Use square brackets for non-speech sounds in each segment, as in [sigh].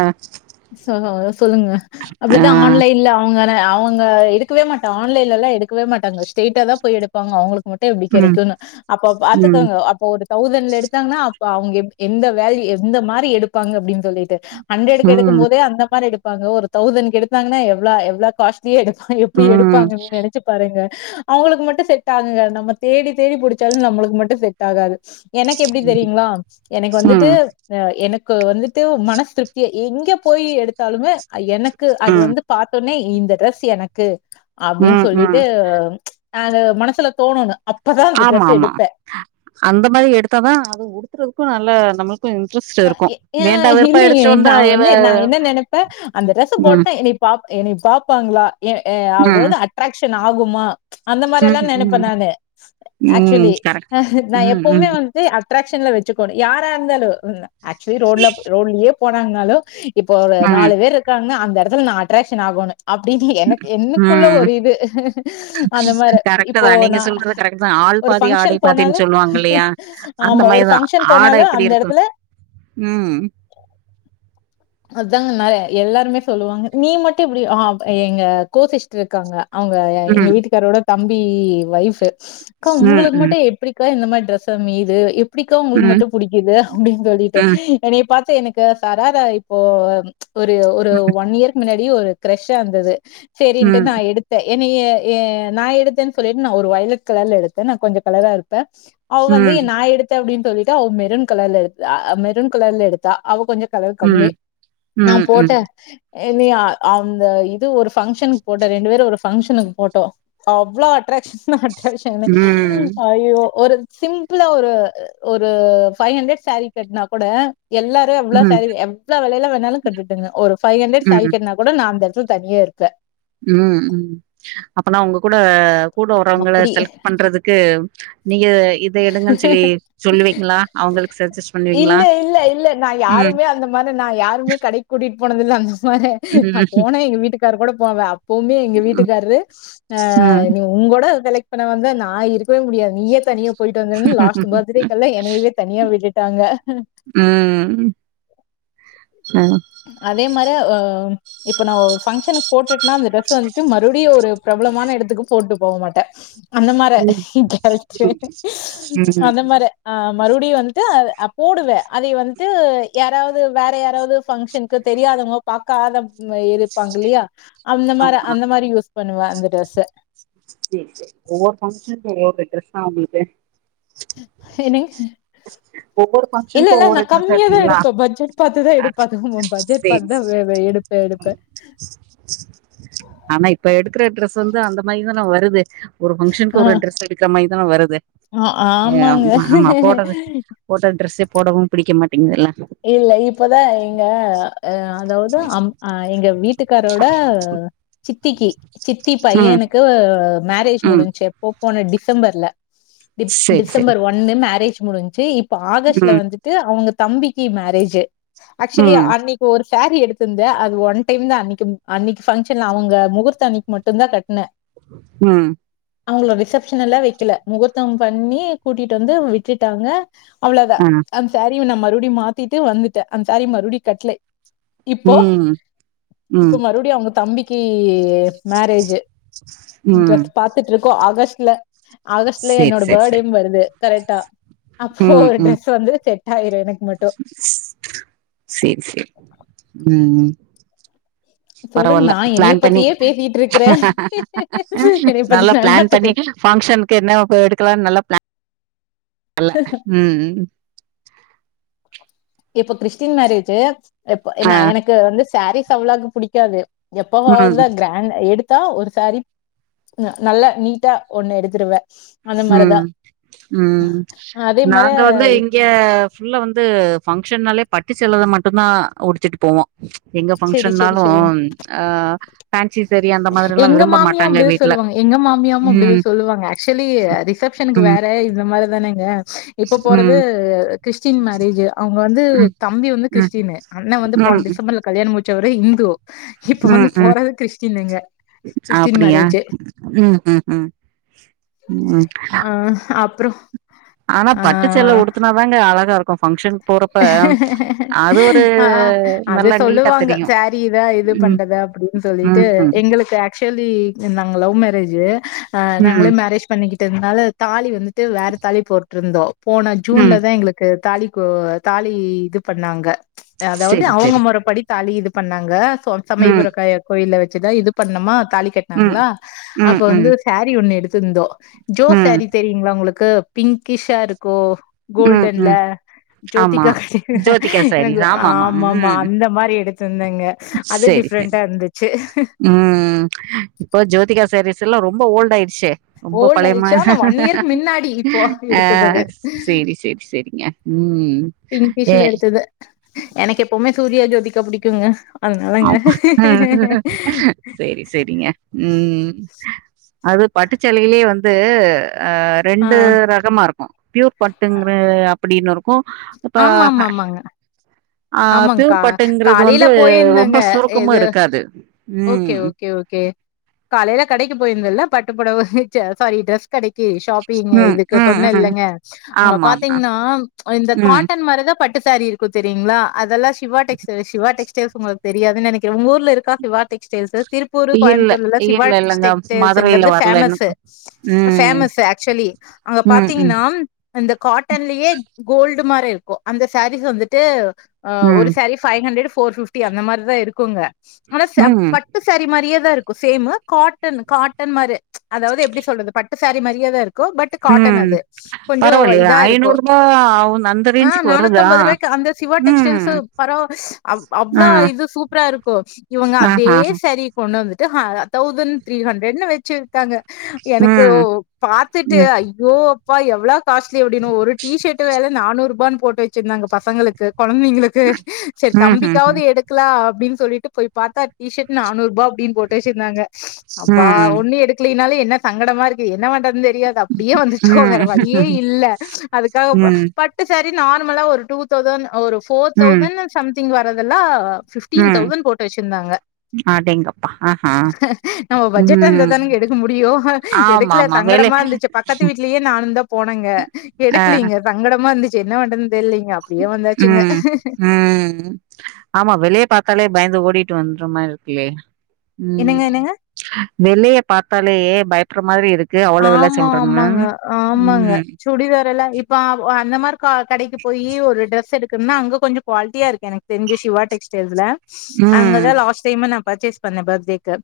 ஆ சொல்லுங்க சொல்லுங்க ஆ அப்டிதா ஆன்லைன்ல அவுங்க த அவுங் அங்க எடுக்கவே மாட்டா ஆன்லைன்லா எல் இருக்கவே மாட்டாங்க ஸ்டெயிட்ட தா போய் எடுப்பாங்க அவுங்களுக் மட்டு எப்டி ம் கிடைக்குனு அப்ப ம் பாத்துக்கங்க அப்ப ஒரு தௌசண்ட்ல எடுத்தாங்கன்னா அப்ப அவுங்க எப் எந்த வேல்யூ வேலை எந்த மாரி எடுப்பாங்க அப்டின் சொல்லிட்டு ஹண்ட்ரட்க் எடுக்கும் ம் போதே அந்த மாரி எடு எடுப்பங்க ஒரு தௌசண்ட் எடுத்தாங்கா எவ்ள எவ்ளோ காஸ்ட் எடுப்பா எப்டி ம் எடுப்பாங்கன்னு நெனைச்சு பாருங்க அவுங்களுக்கு மட்டு செட் ஆகுங்க நம்ம தேடி தேடி புடிச்சாலு நம்மளுக்கு மட்டு செட் ஆகாது எனக்கு எப்டி ம் தெரியுங்களா எனக்கு வந்துட்டு ம் இந்த எனக் இப்ப வந்துட்டு மனஸ் திருப்தி எங்க போய் எடுத்தாலுமே எனக்கு அது வந்து பாத்தவுன்னே இந்த ட்ரெஸ் எனக் க்கு அப்பிடின் ம் ம் சொல்லிட்டு அது மனசுல தோணுக ஆமா ஆமா அந்த மாரி எடுத்த தா அது உடுத்துறதுக்கு நல்ல நம்ம கு அ எ ஆ இல்லையே எடுத்துட்டு நா வந்தா இவ வந்து நா என்ன நெனப்பே அந்த ட்ரெஸ் ம் போட்டே என்னை பா என்னை பாப்பாங்களா எ எ அது ம் வந்து அட்ராக்ஷன் ட்டனு ஆகுமா அந்த மாரில்லா ம் நெனைப்பே ம் நானு ம் ஆக்சுலி கரெக்ட் நா ம் எப்பவுமே ம் வந்து அக் அட்ராக்ஷன்ல வச்சுக்கணு யாரா இருந்தாலு அகச்சுலி ரோடல ரோலியே ப் போனாங்னாளோ ப் இப்போ ஒரு ம் நாலு பேர் இருக்காங்க அங் இந்த எடத்துல நா அட்ராக்க்ஷன் ஆகோணு அப்பிடின்னு எனக்கு என்க்குள்ள ம் ஒரு இது அந்த மார கரெக்ட் இப்போ தா நீங்க நா சொல்றது கரெக்ட் தா ஆள் ஒரு பாதி ஆடை பங்க்ஷன் போனாலு பாதின்னு சொல்லுவாங்க இல்லையா அந்த ஆமா ஒரு மாரிதா பங்க்ஷன் ஆட போனாலு எப்டி அந்த இருக்கு இடத்துல ம் அதுதாங்க நெரே எல்லாருமே சொல்லுவாங்க நீ மட்டு இப்பிடி ஆ எங்க கோசிஸ்டர் இருக்காங்க அவங்க எ எங்க ம் வீட்டுக்காரோட ப் தம்பி வைஃப் து க் கா ம் உங்களுக்கு ம் மட்டு எப்பிடிக்கா இந்த மாரி டி ட்டிரசாமி இது ப் ப்பிடிக்கா உங்களுக்கு ம் மட்டு புடிக்குது அப்பிடின் சொல்லிட்டு ம் என்னைய பாத்து எனக் ய சாராரா ப் ப்போ அந் ஒரு ஒரு ஒன் இயர்க்கு முன்னாடி இப்பிடி ஒரு கிரெஷ்சா இருந்தது சேரின்ட்டு ம் நா எடுத்தே என்னைய எ நா எடுத்தே சொல்லிட்டு நா ஒரு ஒயலட் கலர்ல எடுத்தே நா கொஞ்சோ கலரா இருப்பே அவ வந்து ம் நா எடுத்த அப்பிடின் சொல்லிட்டு அவன் மெருன் கலர்ல எ ஆ மெருன் கலர்ல எடுத்தா அவ கொஞ்சோ கலர் ம் கம்மி நா ம், ம். போட்டே [unintelligible] அந்த இது ஒரு பங்க்ஷனுக்கு போட்டோ ரெண்டு பேரும் ஒரு பங்க்ஷனுக்கு போட்டோ அவ்வளோ அட்ராகஷனா அட்ராக்ஷனு ம், ஐயோ ஒரு சிம்பிளா ஒரு ஒரு பைவ் ஹண்ரட் சாரீ கட்னா கூட எல்லாரு எவ்வளோ ம், சாரீ எவ் எவ்ளோ விலைல வேணாலு கட்டுங்க ஒரு பைவ் ஹண்ரட் சாரீ ம், கட்னா கூட நா அந்த து தனியா இருக்கு ம் ம் அப்பனா உங்க கூட கூட வரவங்களை அப்படி செலக்ட் பண்றதுக்கு நீங்க இத எடுங்கன்னு சொல்லி சொல்லுவீங்களா? அவங்களுக்கு சஜஸ்ட் பண்ணுவீங்களா? இல்ல இல்ல இல்ல நா ம், யாருமே அந்த மாரி நா யாருமே கடை கூடிட் போனதில்ல ம் போறே நா ம், ம், போனே எங்க வீட்டுக்கரு கூட போவே அப்பவுமே எங்க ம், வீட்டுக்கார்ரு ஆ ம். நீ உங்கோட இப்ப நா வந்து நா இருக்கவே முடியாது நீயே தனியே போயிட்டு வந்தன்னு லாஸ்ட் பர்த்டேக்கெல்லா என்னையவே தனியா விட்டுடாங்க ஆ மரே ஆ இப்ப நா ஒரு பங்க்ஷன் போடுட் நா அந்த ட்ரஸ் வந்துட்டு மறுபடியோ ஒரு பிரபலமான இடத் எதுக்கோ போட்டு போக மாட்டே அந்த மாரி ம். கரெக்டு அந்த மாரி அ மறுபடியு வன்டு அத போடுவே அதைய வன்டு யாராவது வேற யாராவ [unintelligible] பங்க்ஷனுக்கு தெரியாதவங்க பாக்காத இருப்பாங்க இல்லையா அந்த மாரி ஆமா. அந்த மாரி யுஸ் பண்ணுவே அந்த டிரெஸ்ச சேர் சேரி ஒவ்வொரு பங்ஷன்கோ ஒவ்வொரு டிரஸ்தா உங்களுக் [unintelligible] என்னங்க ஒவ்வொரு இல்ல ஃபங்ஷனுக்கும் இல்ல நா ஒவ்வொரு ட்ரெஸ்ஸா கம்மியாதா எடுப்பீங்களா? எடுப்பே பட்ஜெட் பத்துதா ஆ எடுப்பே அதுவு பட்ஜெட் சரி, பத்துதா சரி. வ வ எடுப்பே எடுப்பே இதெல்லா வருது ஒரு பங்க்ஷனுக்கு ஒரு ட்ரெஸ் எடுக்கிற மாரிதா வருது ஆ ஏ ஆமா ஆமா போட்டது ஆமாங்க. போட்ட ட்ரெஸு போடவு பிடிக்கமாட் இல்ல இப்பதா எங்க ஆ அதாவது அம் ஆ எங்க வீட்டுக்காரோட சித்திக்கு சித்தி ம் பையனுக்கு ஆ மேரேஜ் ம் முடின்ச்சி எப்ப போன டி சம்பர்ல டி செரி செரி டிசம்பர் ஒன்னு மேரேஜ் முடின்ச்சி இப் இப்ப ஆகஸ்ட்டுல ம் வந்துட்டு அவுங்க தம்பி கி மேரேஜி ஆக்ச்சுவலி ம் அன்னைக்கு ஒரு சேரி எடுத்திருந்தே அது ஒன் டைம் தா அன்னைக்கு அன்னைக்கு பங்க்ஷன்ல அவங்க முகூர்த்த அன்னைக்கு மட்டு தா கட்ன ம் அவுங்கள ரிஷப் ஷன்லா வைக்கல முகூர்த்தம் பண்ணி கூட்டிட்டு வந்து விட்டுட்டாங்க அவ்ளோதா ஆ அந்த சே ரி நா மறுபடியு மாத் திட்டு வந்துட்ட அந்த சேரி மறுபடியு கட்லை இப்போ ம் இப்போ ம் மறுபடியு அவுங்க தம்பிக் கி மேரேஜி ம் டிரஸ் பாத்துட்டு இருக்கோ ஆகஸ்ட் ல ஆகஸ்ட்ல செரி என்னோட செரி செரி பர்டேவும் வருது கரெட்டா அப்போ ம் ஒரு ம் ட்ரஸ் வந்து செ டைரே எனக் மட்டும் செரி செரி ம் ம் சொல்லுங்க பரவாயில்ல நான் என்னைய பிளான் பண்ணி பத்தியே பேசிட்டு இருக்கிறேன் என்னைய பத்தி நல்லா பிளான் பண்ணி தெரியும் பங்க்ஷனுக்கு என்ன போ எடுக்கலானு நல்லா பிளான் அல்ல ம் ம் இப்ப கிறிஸ்டின் மேரேஜி இப்ப என்ன ஆ எனக்கு வந்து சேரீஸ் அவ்ளாக்கு புடிக்காது ம் எப்பாவாவுத கிராண்டா எடு தா ஒரு சேரீ ந நல்லா நீட்டா ஒண்ணு எடுத்துருவே ம் ம் அதே நாங்க வந்து மாதிரி இங்க ஃபுல்லா வந்து ஃபங்க்ஷன்னாலே பட்டு சேல மட்டுதா உடித்திட்டு போவோ எங்க சரி சரி பங்க்ஷன்னாலு சரி ஆ ஃபேன்சி சேரி அந்த மாதிரிலா எங்க விரும்ப மாமியா மாட்டாங்க அப்படிதான் வீட்ல சொல்லுவாங்க. ம் கி ரிஷப்ஷனுக்கு ம், வேற இந்த மாரிதானே ஏ இப்ப போறது ம், கிறிஸ்டின் மேரேஜி அவுங் வந்து ம், தம்பி வந்து ம், கிறிஸ்டீன்னு அண்ணன் வந்து போன ம், டிசம்பர்ல முச்சவரே இந்து இப்ப ம் வந்து ம் போறது கிறிஸ்டினுங்க. கிறிஸ்டின் அப்பிடியா மேரேஜ். ம் ம் ம் ம் அப்பரோ ஆனா பட்டுசேல உடுத்தனா தாங்க அழகா இருக் இப்ப ஃப்ங்ஷன் ஆ ஆ அது நல்லா நீட்டா சொல்லுவாங்க தெரியும். சேரியிதா இது ம், பண்றதா அப்டின்னு சொல்லிட்டு ம், ம், எங்களுக்கு ஆக்சுவலி நாங்க லவ் மேரேஜி ஆ நாங்களே ம், மேரேஜி பண்ணிக்கி ட்டனால தாலி வந்துட்டு வேற தாலி போட்டுருந்தோம் போன ஜூன்ல ம். தான் எங்களுக்கு தாலி கோ தாலி இது பண்ணாங்க அதாவது சரி, அவங்க சரி. மொறப்படி தாலி இது பண்ணாங்க சொ ம், சமயபுரக் க கோயில்ல வச் சிதா தா இது பண்ணமா தாலி ம், கட்டனாங்களா அப்ப ம், வந்து ம், சேரி ஒண்ணு எடுத் துந்தோ ஜோ ம். சேரி தெரியுங்களா உங்களுக் க பிங்கிஷ்ஷா இருக்கோ ம் கோல்டன்ல ம் ஆமா ஜோதிகா கட்டிருந்த ஜோதிகா எனக்கு ஆமா ஆமா அந்த மாரி எடுத்து சேரி சேரி ம் இப்போ ஜோதிகா சாரீ எல்லாம் ரொம்ப ஓல்டு ஆயடுச்சே ரொம்ப ஓல்ட் ஆயிடுச்சு பழையமாரி ஆனா ஒன் இயர்க்கு மின்னாடி இப்போ ஆ எடுத்தது அது சேரி சேரி சேரிங்க ம் ஏ பிங்கிஷ்ல எடுத்தது எனக்கு எப்பவுமே சூர்யா ஜோதி கா புடிக்குங்க அதனாலங்க ஆமா ஆ சேரி சேரிங்க உம் அது பட்டுச்சேலையிலயே வந்து ஆ ஆ ரெண்டு ரகமா இருக்கு பியூர் பட்டுங்குற அப்படின்னு இருக் கு இப்ப ஆமாமாமாங்க ஆ பியூர் ஆமாங்க்கா பாட்டுங்கிறது காலையில வந்து ரொம்ப போயிருந்தேங்க சுருக்கமு இது இருக்காது ம் காலயில கடைக்கு போயிருந்தல்ல பட்டு புடவ ச சாரி டிர கடைக்கு ஷாப்பிங ம், இதுக்கு ம், சொன்ன ம். இல்லங்க அங்க ஆமாமா. பாத்தீங்கின்னா இந்த ம். காட்டன் மாரிதா பட் பட்டு சேரி இருக்கு தெரியுங்களா அதெல்லா சிவா டெக்ஸ்டைல் சிவா டெக்ஸ் [unintelligible] உங்களுக்கு தெரியான்னு நினைக்கிறே உங்க ஊர் ஊர்ல இருக்க சிவா டெக்ஸ்டைல்ஸு திருப்பூரு இல்ல, கோயம்புத்தூர்ல சிவா இல்ல, இல்லங்க. டெக்ஸ்டைல் மதுரையில என்கிறது வரல இன்னும். ஃபேமஸு ம், ஃபேமஸு அக்சுவலி அங்க ம், ம், பார்த்தீங்கன்னா அந்த காட்டன்லயே கோல் இது மாரி இருக்கு அந்த சாரீஸ் வந்துட்டு ஆ ஒரு ம், சாரி ஃபைவ்ஹண்ட்ரடு போர் பிப்டி அந்த மாரிதா இருக்குங்க ஆனா ச ம், பட்டு சேரி மாரியே தா இருக் சேம்மு காட்டன் காட்டன் மாரு அதாவது எப்பிடி சொல்றது பட்டு சாரி மாரிய தா இருக் ம் பரவால்லய இதா இருக்கு ஐநூறு ரூபா அவக அந்த ஆ ரேஞ்சக்கு வருதா நானூத்தம்பது ரூவாய்க்கு அந்த சிவா டெக்ஸ்டைல்ஸு ம். பரவா அர் ஆ, அவ்ளோ இது சூப்பரா இருக் [unintelligible] இவுங்க அதே ஆஹா. சேரிய கொண்டு வந்து டு அ தௌசன்த்திஹண்ட்ரடு வெச்சு ட்டாங்க எனக்கு ம், பாத்துட்டு ம், ஐயோ போய் எவ்ளா காஸ்ட்லி அப்டின்னு ஒரு டி ஷட்டு வெல நானூறுபான் போட்டு வச்சிருந்தாங்க பசங்களுக்கு கொழந்தைங்களுக்கு செர் ம்ஹ்ம், தம்பிக்காவுது எடுக்கலா அப்டின் சொல்லிட்டு போய் பாத்தா டி ஷர்ட் நானூறுபா அப்டின் போட்டு வச்சிருந்தாங்க அப்பா ம், ஒன்னு எடுக்லைனாலே என்ன சங்கடமா இருக்கு என்ன பன்றது தெ ரியாது அப்டியே வந்துட்டோ வேற ம், வழியே இல்ல அதுக்காக ம், பட்டு சே ரி நார்மலா ஒரு டூ தௌசண்ட் ஒரு ஃபோர் ம், தௌசணு‌ சம்திங் வ ரதல்லா ஃபிஃப்டின் ம். தௌசண்ட் போட்டு வச்சிருந்தாங்க அடேங்கப்பா! ஆஹா. நம்ம பட்ஜெட் இருந்தா ம். தானங்க எடுக்க முடியு எடுக்கல ஆமாமா. விலை சங்கடமா இருந்துச்சு பக்கத்து வீட்லியே நானுந்தா போனெங்க ஆ, எடுக்லீங்க சங்கடமா இருந்து ச்சு என்ன பண்றதுன் தெர்லீங் க அப்டியே வ ம் ம் ஆமா வெலய பாத்தாலே பயந்து ஓ டிட்டு வந்துற மாரி இருக்குலே ம் என்னங்க என்னங்க வெலய பாத்தாலே பயப்பட்ற மாரி இரு ஆமா ஆமாங்க ஆமாங்க ம் சுடிதாரல்லா இப்ப அவ் அந்த மா க கடக்கி போயி ஒரு ட்ரெஸ் எடு இக்ன அங்க கொஞ்ச க்குன்னா அங்க கொஞ்ச க்வாலிட்டியா இருக்கு எனக் தெருஞ்சு சிவா டெக்ஸ்டைல்ஸ்ல ம் அங்கதா லாஸ்ட் டைமா நா பர்சேஸ் பண்ணே பர்த்டேக் கு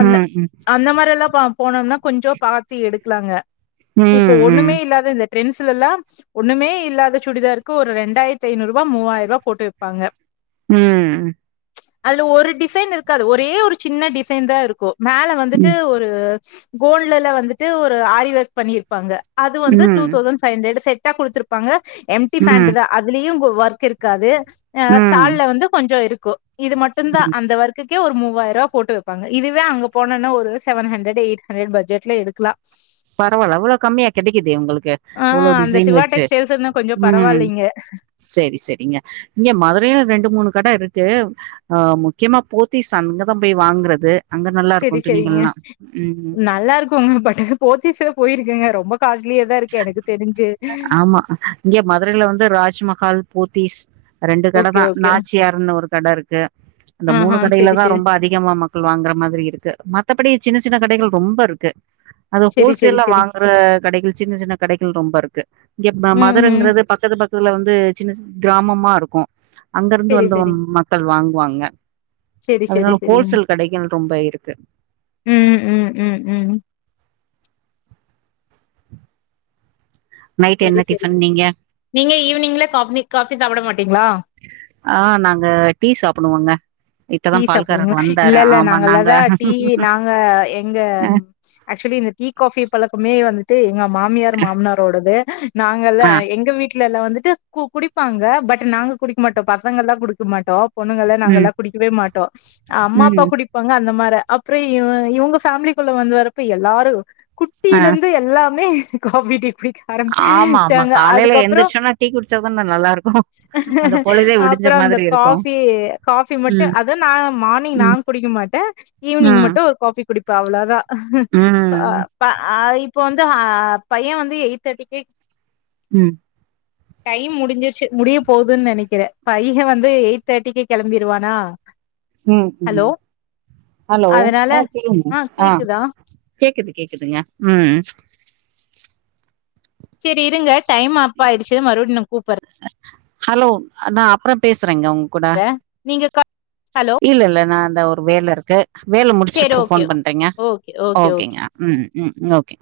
அந்த ம் அந்த மாரில்லா பா போனோம்னா கொஞ்ச பாத் எடுக்கலாங்க ம் இப்போ ம் ஒண்ணுமே இல்லாத இந்த பிரெண்ஸ்லல்லா ஒண்ணுமே இல்லாத சுடிதாருக்கு ஒரு ரெண்டாயிரத்தி ஐநூறுபா மூவாயிரூபா போட்டு விப்பாங்க ம் அதுல ஒரு டிஃசைன் இருக்காது ஒரே ஒரு சின்ன டிஃசைன் தா இருக்கு மேல வந்துட்டு ம் ஒரு கோல்டுல வந்துட் ட்டு ஒரு ஆரிவொர்க் பண்ணியிர்பாங்க அது வந்து டு ம் தௌசன் ஃபை நூறு ஹண்டர்ரு சேத் ட்டா குடுத்துருப்பாங்க எம்டி ம் பேண்ட் தா அதுலயு கோ ஒர்க் இருக்காது ஆ ம் சால்ல வந்து கொஞ்ச இருக் கோ இது மட்டு தா ம் அந்த வர்கு கியூ ஒரு மூவாய்ர்வ போட்டுர்ப்பங்க இதுவே அங்க போனன ஒரு செவன் ஃகன்ரெட் எய்ட் ஃகன்ரெட் பட்ஜெட்டில எடு கிலா பரவல்ல இவ்ள கம்மியா கிடைக்கிது உங்களுக்கு ஆ இவ்ளோ அந்த டிசைன் சிவா வச்சி டெக்ஸ்டைல்ஸ் இருந்தா கொஞ்சோ ம் பரவாயில்லைங்க சேரி சேரிங்க இங்க மதுரை ரெண்டு மூணு கட இருக் கு ஆ முக்கியமா போத்திஸ் அங்கத பேய் வாங்றது சேரி சேரிங்க நல்லா இருக்குங்க பட்டு போத்திஸு போயிருக்குங்க ரொம்ப காஸ்ட்லியா தா இருக்கு எனக்கு தெரிஞ்சு ஆமா இங்க மதுரையில வந்து ராஜ்மஹால் போத்திஸ் ரெண்டு ஓகே கடைதா ஓகே நாச்சியார்ன்னு ஒரு கடை இருக்கு அந்த மூணு ஆஹா செரி கடையிலதா செரி ரொம்ப அதிகமா மக்கள் வாங்குற மாதிரி இருக்கு மத்தபடி சின்ன சின்ன கடைகள் ரொம்ப இருக்கு அது செரி செரி ஹோல்சேல்ல செரி வாங்குற கடைகள் சின்ன சின்ன கடைகள் ரொம்ப இருக்கு இங்க ம் ம் மதுரங்கறது பக்கத்து பக் துல வந்து சின்ன சின்ன கிராமமா இருக்கு அங்கிருந்து செரி வந்தவ செரி மக்கள் வாங் வாங்க செரி செரி செரிங் இருக்கு ம் ம் ம் ம் நைட் செரி என்ன செரி டிஃபன் நீங்க நீங்க ஈவினிங்ல கா காஃப் பி சாப்ட மாட்டீங்களா ஆ நாங்க டீ சாப்புடுவோங்க டீ சாப்டுவிங்களா இல்ல இல்ல நாங்க நாங்கல்லாதான் டீ நாங்க எங்க ஆக்சுவலி இந்த டீ காஃபி பழக்கமே வந்து தி எங்க மாமியார் மாமனாரோடது நாங்கல்லா ஆ எங்க வீட் ட்ல எல்லாம் வந்துட்டு கு குடிப்பாங்க பட் நாங்க குடிக்க மாட்டோம் பசங்கலா குடுக்க மாட்டோம் பொண்ணுங்கள ம் நாங்கலா குடிக்கவே மாட்டோம் அம்மா அப்பா ம் குடிப்பாங்க அந்த மாரி அப்புறம் இவ இவங்க ஃபேமிலிக்குள்ள வந்து வரப்ப எல்லாரும் ஆ குட்டில இருந்து எல்லாமே காஃபி டீ குடிக்க ஆமா ஆமா ஆரம்பிச்சாங்க காலையில அதுக்கப்புறம் எந்திரிச்சோனா டீ குடிச்சாதான நல்லா இருக்கு அந்த பொழுதே விடிஞ்ச அப்புறம் இந்த மாதிரி இருக்கு காஃபி காஃபி மட்டும் து ம் அத நான் மார்னிங் ம் நான் குடிக்க மாட்டேன் ஈவினிங் ம் மட்டும் ஒரு காஃபி குடிப்பேன் அவ்ளோதான் ம் ப்ப அய் இப்போ வந்து ஆ பையன் வந்து எயிட் தாட்டிக்கே ம் டைம் முடிஞ்சிருச்சி முடிய போகுதுன் நெனக்கிறேன் பையக வந்து எயிட் தாட்டிக்கே கெளம்பிருவானா ம் ஹலோ ம் ஹலோ அதனால ஆ கேக்குது ஆ கேக்குது கேக்குதுங்க ம் செரி இருங்க டைம் அப்பாயிடுச்சி மறுபடியும் நா கூப்பற ஹலோ நான் அப்பறம் பேச சறங்க ஒங்கூட நீங்க க ஹலோ இல்ல இல்ல நா இந்த ஒரு வேல இருக்கு வேல சேரி முடிச்சிட்டு ஓகே ஃபோன் பண்றங்க ஓகே ஓகே ஓகே ஓகேங்க ம் ம் ஓகே